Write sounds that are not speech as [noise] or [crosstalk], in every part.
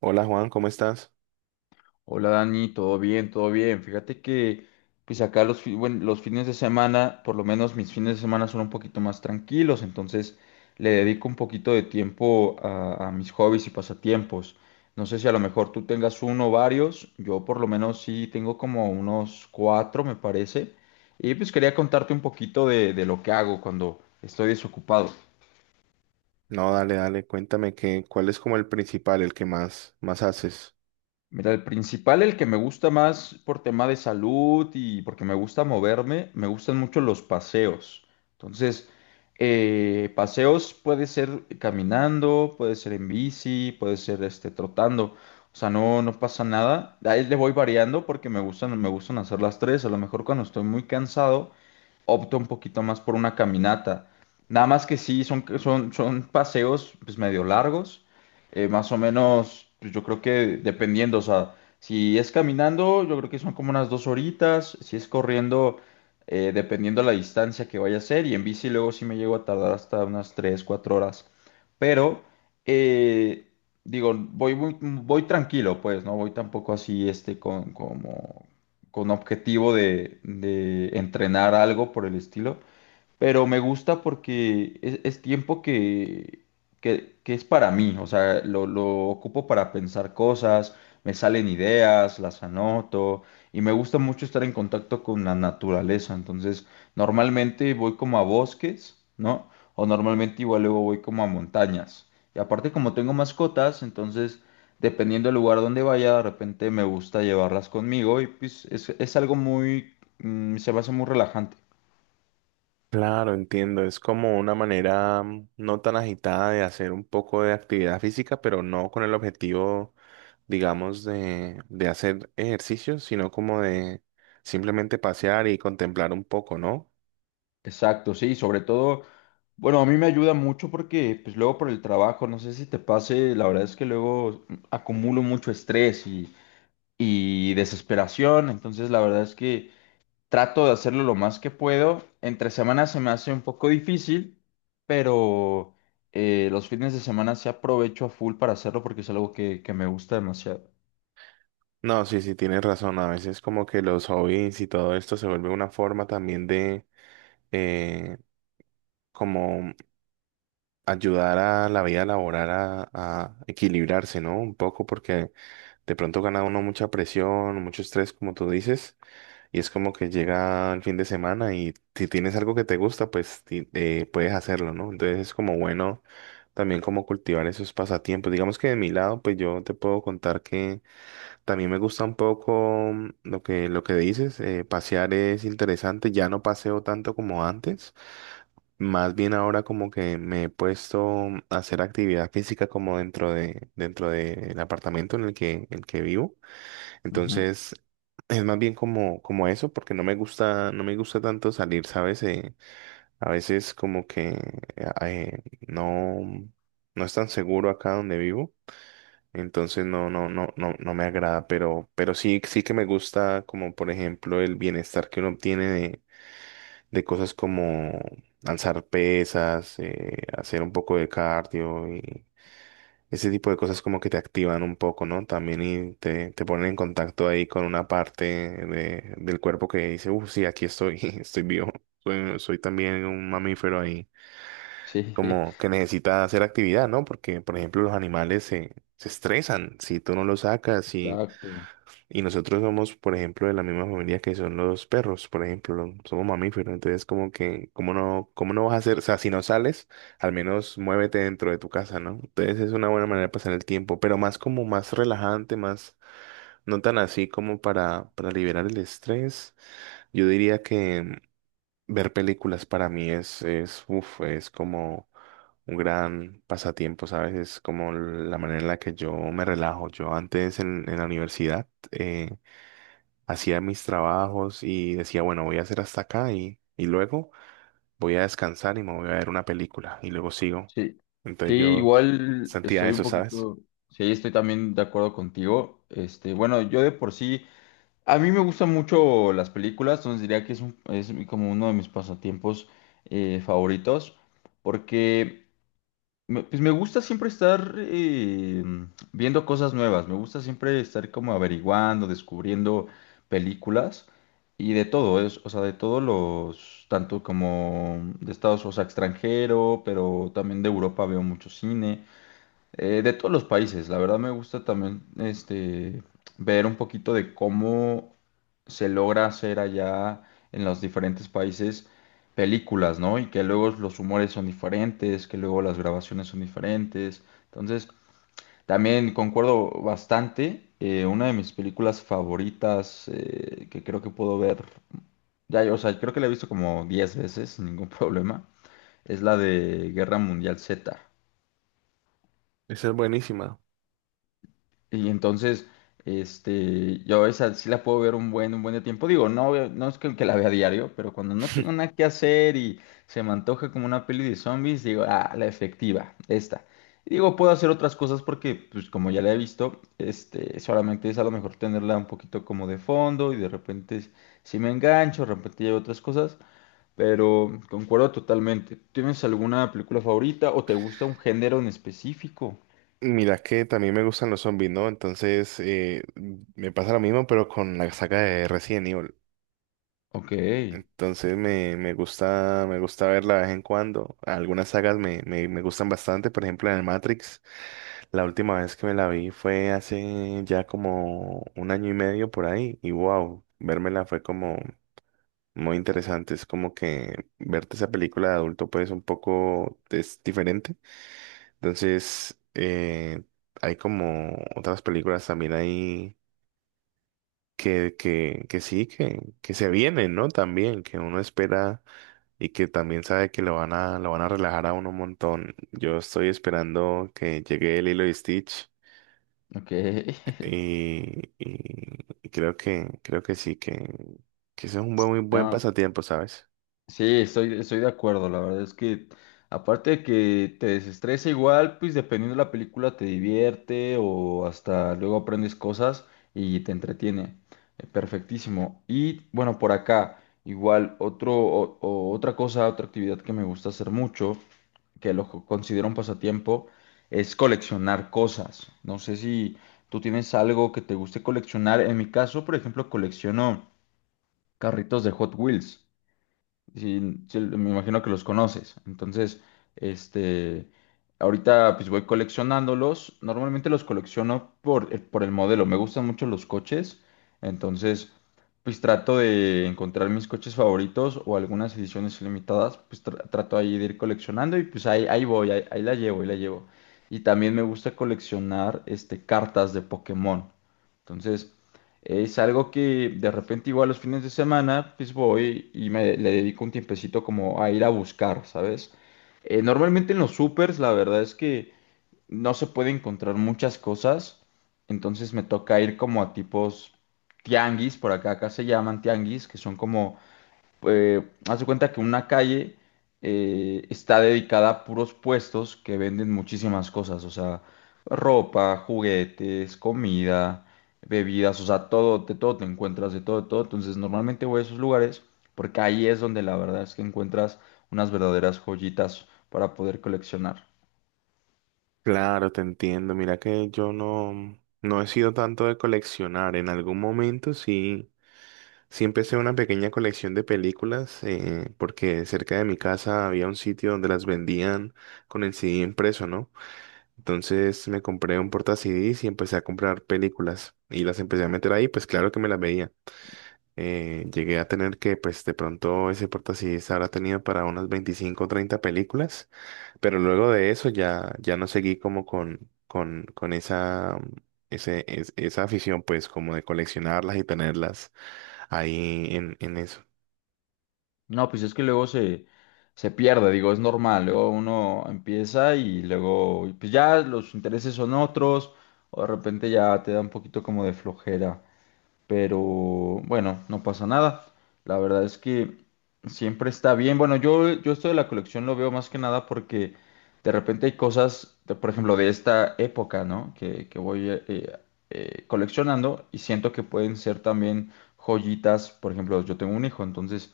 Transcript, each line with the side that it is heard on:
right: Hola Juan, ¿cómo estás?
left: Hola Dani, todo bien, todo bien. Fíjate que pues acá los fines de semana, por lo menos mis fines de semana son un poquito más tranquilos, entonces le dedico un poquito de tiempo a mis hobbies y pasatiempos. No sé si a lo mejor tú tengas uno o varios, yo por lo menos sí tengo como unos cuatro, me parece. Y pues quería contarte un poquito de lo que hago cuando estoy desocupado.
right: No, dale, dale, cuéntame que, ¿cuál es como el principal, el que más haces?
left: Mira, el principal, el que me gusta más por tema de salud y porque me gusta moverme, me gustan mucho los paseos. Entonces, paseos puede ser caminando, puede ser en bici, puede ser trotando. O sea, no, no pasa nada. Ahí le voy variando porque me gustan hacer las tres. A lo mejor cuando estoy muy cansado opto un poquito más por una caminata. Nada más que sí, son paseos pues medio largos, más o menos, pues, yo creo que dependiendo, o sea, si es caminando, yo creo que son como unas 2 horitas, si es corriendo, dependiendo la distancia que vaya a ser, y en bici luego sí me llego a tardar hasta unas 3, 4 horas. Pero, eh, digo, voy, tranquilo, pues, no voy tampoco así, este, con objetivo de entrenar algo por el estilo, pero me gusta porque es tiempo que es para mí, o sea, lo ocupo para pensar cosas, me salen ideas, las anoto, y me gusta mucho estar en contacto con la naturaleza, entonces normalmente voy como a bosques, ¿no? O normalmente igual luego voy como a montañas. Y aparte como tengo mascotas, entonces dependiendo del lugar donde vaya, de repente me gusta llevarlas conmigo, y pues es algo muy, mm, se me hace muy relajante.
right: Claro, entiendo, es como una manera mm, no tan agitada de hacer un poco de actividad física, pero no con el objetivo, digamos, de hacer ejercicio, sino como de simplemente pasear y contemplar un poco, ¿no?
left: Exacto, sí, sobre todo, bueno, a mí me ayuda mucho porque pues luego por el trabajo, no sé si te pase, la verdad es que luego acumulo mucho estrés y desesperación, entonces la verdad es que trato de hacerlo lo más que puedo. Entre semanas se me hace un poco difícil, pero los fines de semana sí aprovecho a full para hacerlo porque es algo que me gusta demasiado.
right: No, sí, sí, tienes razón, a veces como que los hobbies y todo esto se vuelve una forma también de... eh, como ayudar a la vida laboral a equilibrarse, ¿no? Un poco porque de pronto gana uno mucha presión, mucho estrés, como tú dices, y es como que llega el fin de semana y si tienes algo que te gusta, pues puedes hacerlo, ¿no? Entonces es como bueno también como cultivar esos pasatiempos. Digamos que de mi lado, pues yo te puedo contar que... También me gusta un poco mm, lo que dices, pasear es interesante, ya no paseo tanto como antes, más bien ahora como que me he puesto mm, a hacer actividad física como dentro de, dentro del apartamento en el que vivo,
left: Ujú.
right: entonces es más bien como, como eso, porque no me gusta tanto salir, ¿sabes? A veces como que eh, no, no es tan seguro acá donde vivo. Entonces no me agrada, pero sí, sí que me gusta como por ejemplo el bienestar que uno obtiene de cosas como alzar pesas, hacer un poco de cardio y ese tipo de cosas como que te activan un poco, ¿no? También y te ponen en contacto ahí con una parte de, del cuerpo que dice, uff, sí, aquí estoy, [laughs] estoy vivo, soy también un mamífero ahí,
left: Sí,
right: como
left: [laughs]
right: que necesita hacer actividad, ¿no? Porque por ejemplo los animales se estresan si tú no los sacas si
left: exacto.
right: y nosotros somos, por ejemplo, de la misma familia que son los perros, por ejemplo, somos mamíferos, entonces como que, cómo no vas a hacer? O sea, si no sales, al menos muévete dentro de tu casa, ¿no? Entonces es una buena manera de pasar el tiempo, pero más como más relajante, más, no tan así como para liberar el estrés. Yo diría que ver películas para mí es, uf, es como un gran pasatiempo, ¿sabes? Es como la manera en la que yo me relajo. Yo antes en la universidad, hacía mis trabajos y decía, bueno, voy a hacer hasta acá y luego voy a descansar y me voy a ver una película y luego sigo.
left: Sí, sí,
right: Entonces yo
left: igual
right: sentía eso, ¿sabes?
left: sí, estoy también de acuerdo contigo. Bueno, yo de por sí, a mí me gustan mucho las películas, entonces diría que es como uno de mis pasatiempos favoritos, porque pues me gusta siempre estar viendo cosas nuevas, me gusta siempre estar como averiguando, descubriendo películas y de todo, es, o sea, de todos tanto como de Estados, o sea, extranjero, pero también de Europa veo mucho cine. De todos los países, la verdad me gusta también ver un poquito de cómo se logra hacer allá en los diferentes países películas, ¿no? Y que luego los humores son diferentes, que luego las grabaciones son diferentes. Entonces, también concuerdo bastante. Una de mis películas favoritas que creo que puedo ver, o sea, creo que la he visto como 10 veces sin ningún [laughs] problema, es la de Guerra Mundial Z.
right: Esa es buenísima.
left: Y entonces, yo esa sí la puedo ver un buen de tiempo. Digo, no, no es que la vea a diario, pero cuando no tengo nada que hacer y se me antoja como una peli de zombies, digo, ah, la efectiva, esta. Y digo, puedo hacer otras cosas porque, pues, como ya la he visto, solamente es a lo mejor tenerla un poquito como de fondo, y de repente si me engancho, de repente llevo otras cosas, pero concuerdo totalmente. ¿Tienes alguna película favorita o te gusta un género en específico?
right: Mira que también me gustan los zombies, ¿no? Entonces me pasa lo mismo, pero con la saga de Resident Evil.
left: Ok,
right: Entonces me gusta verla de vez en cuando. Algunas sagas me gustan bastante, por ejemplo en el Matrix. La última vez que me la vi fue hace ya como un año y medio por ahí. Y wow, vérmela fue como muy interesante. Es como que verte esa película de adulto pues un poco es diferente. Entonces hay como otras películas también ahí que sí, que se vienen, ¿no? También, que uno espera y que también sabe que lo van a relajar a uno un montón. Yo estoy esperando que llegue el hilo y Stitch
left: ok. [laughs]
right: y creo que sí, que ese es un buen, muy buen
left: No,
right: pasatiempo, ¿sabes?
left: sí, estoy de acuerdo, la verdad es que aparte de que te desestresa igual, pues dependiendo de la película te divierte o hasta luego aprendes cosas y te entretiene. Perfectísimo. Y bueno, por acá, igual, o otra cosa, otra actividad que me gusta hacer mucho, que lo considero un pasatiempo, es coleccionar cosas. No sé si tú tienes algo que te guste coleccionar. En mi caso, por ejemplo, colecciono carritos de Hot Wheels. Sí, sí, me imagino que los conoces. Entonces, este, ahorita pues voy coleccionándolos. Normalmente los colecciono por el modelo. Me gustan mucho los coches. Entonces, pues trato de encontrar mis coches favoritos o algunas ediciones limitadas. Pues trato ahí de ir coleccionando y pues ahí, ahí voy, ahí, ahí la llevo, ahí la llevo. Y también me gusta coleccionar cartas de Pokémon. Entonces, es algo que de repente igual los fines de semana pues voy y me le dedico un tiempecito como a ir a buscar, ¿sabes? Normalmente en los supers la verdad es que no se puede encontrar muchas cosas, entonces me toca ir como a tipos tianguis, por acá se llaman tianguis, que son como haz de cuenta que una calle está dedicada a puros puestos que venden muchísimas cosas, o sea, ropa, juguetes, comida, bebidas, o sea, todo, de todo te encuentras, de todo, de todo. Entonces, normalmente voy a esos lugares porque ahí es donde la verdad es que encuentras unas verdaderas joyitas para poder coleccionar.
right: Claro, te entiendo. Mira que yo no, no he sido tanto de coleccionar. En algún momento sí, sí empecé una pequeña colección de películas, porque cerca de mi casa había un sitio donde las vendían con el CD impreso, ¿no? Entonces me compré un porta CDs y empecé a comprar películas y las empecé a meter ahí, pues claro que me las veía. Llegué a tener que, pues de pronto ese porta CDs habrá tenido para unas 25 o 30 películas, pero luego de eso ya, ya no seguí como con esa, esa afición, pues como de coleccionarlas y tenerlas ahí en
left: No, pues es que luego se pierde, digo, es normal. Luego uno empieza y luego, pues ya los intereses son otros, o de repente ya te da un poquito como de flojera. Pero bueno, no pasa nada. La verdad es que siempre está bien. Bueno, yo esto de la colección lo veo más que nada porque de repente hay cosas, por ejemplo, de esta época, ¿no? Que voy coleccionando y siento que pueden ser también joyitas. Por ejemplo, yo tengo un hijo, entonces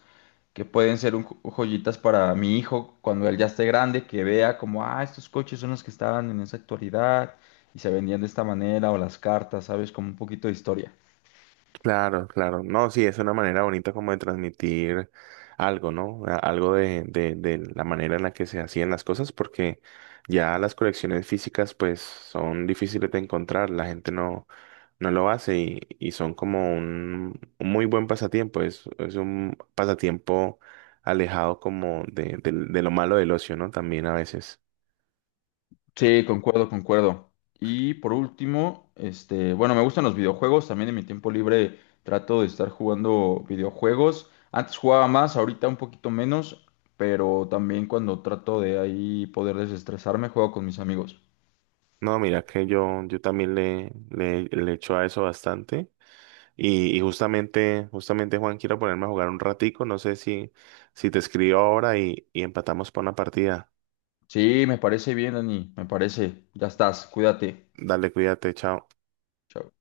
left: que pueden ser joyitas para mi hijo cuando él ya esté grande, que vea como, ah, estos coches son los que estaban en esa actualidad y se vendían de esta manera, o las cartas, ¿sabes? Como un poquito de historia.
right: Claro, claro. No, sí, es una manera bonita como de transmitir algo, ¿no? Algo de la manera en la que se hacían las cosas, porque ya las colecciones físicas pues son difíciles de encontrar, la gente no, no lo hace y son como un muy buen pasatiempo, es un pasatiempo alejado como de, de lo malo del ocio, ¿no? También a veces.
left: Sí, concuerdo, concuerdo. Y por último, bueno, me gustan los videojuegos. También en mi tiempo libre trato de estar jugando videojuegos. Antes jugaba más, ahorita un poquito menos, pero también cuando trato de ahí poder desestresarme, juego con mis amigos.
right: No, mira que yo también le, le echo a eso bastante. Y justamente, justamente Juan, quiero ponerme a jugar un ratico. No sé si, si te escribo ahora y empatamos para una partida.
left: Sí, me parece bien, Dani, me parece. Ya estás, cuídate.
right: Dale, cuídate, chao.
left: Chao.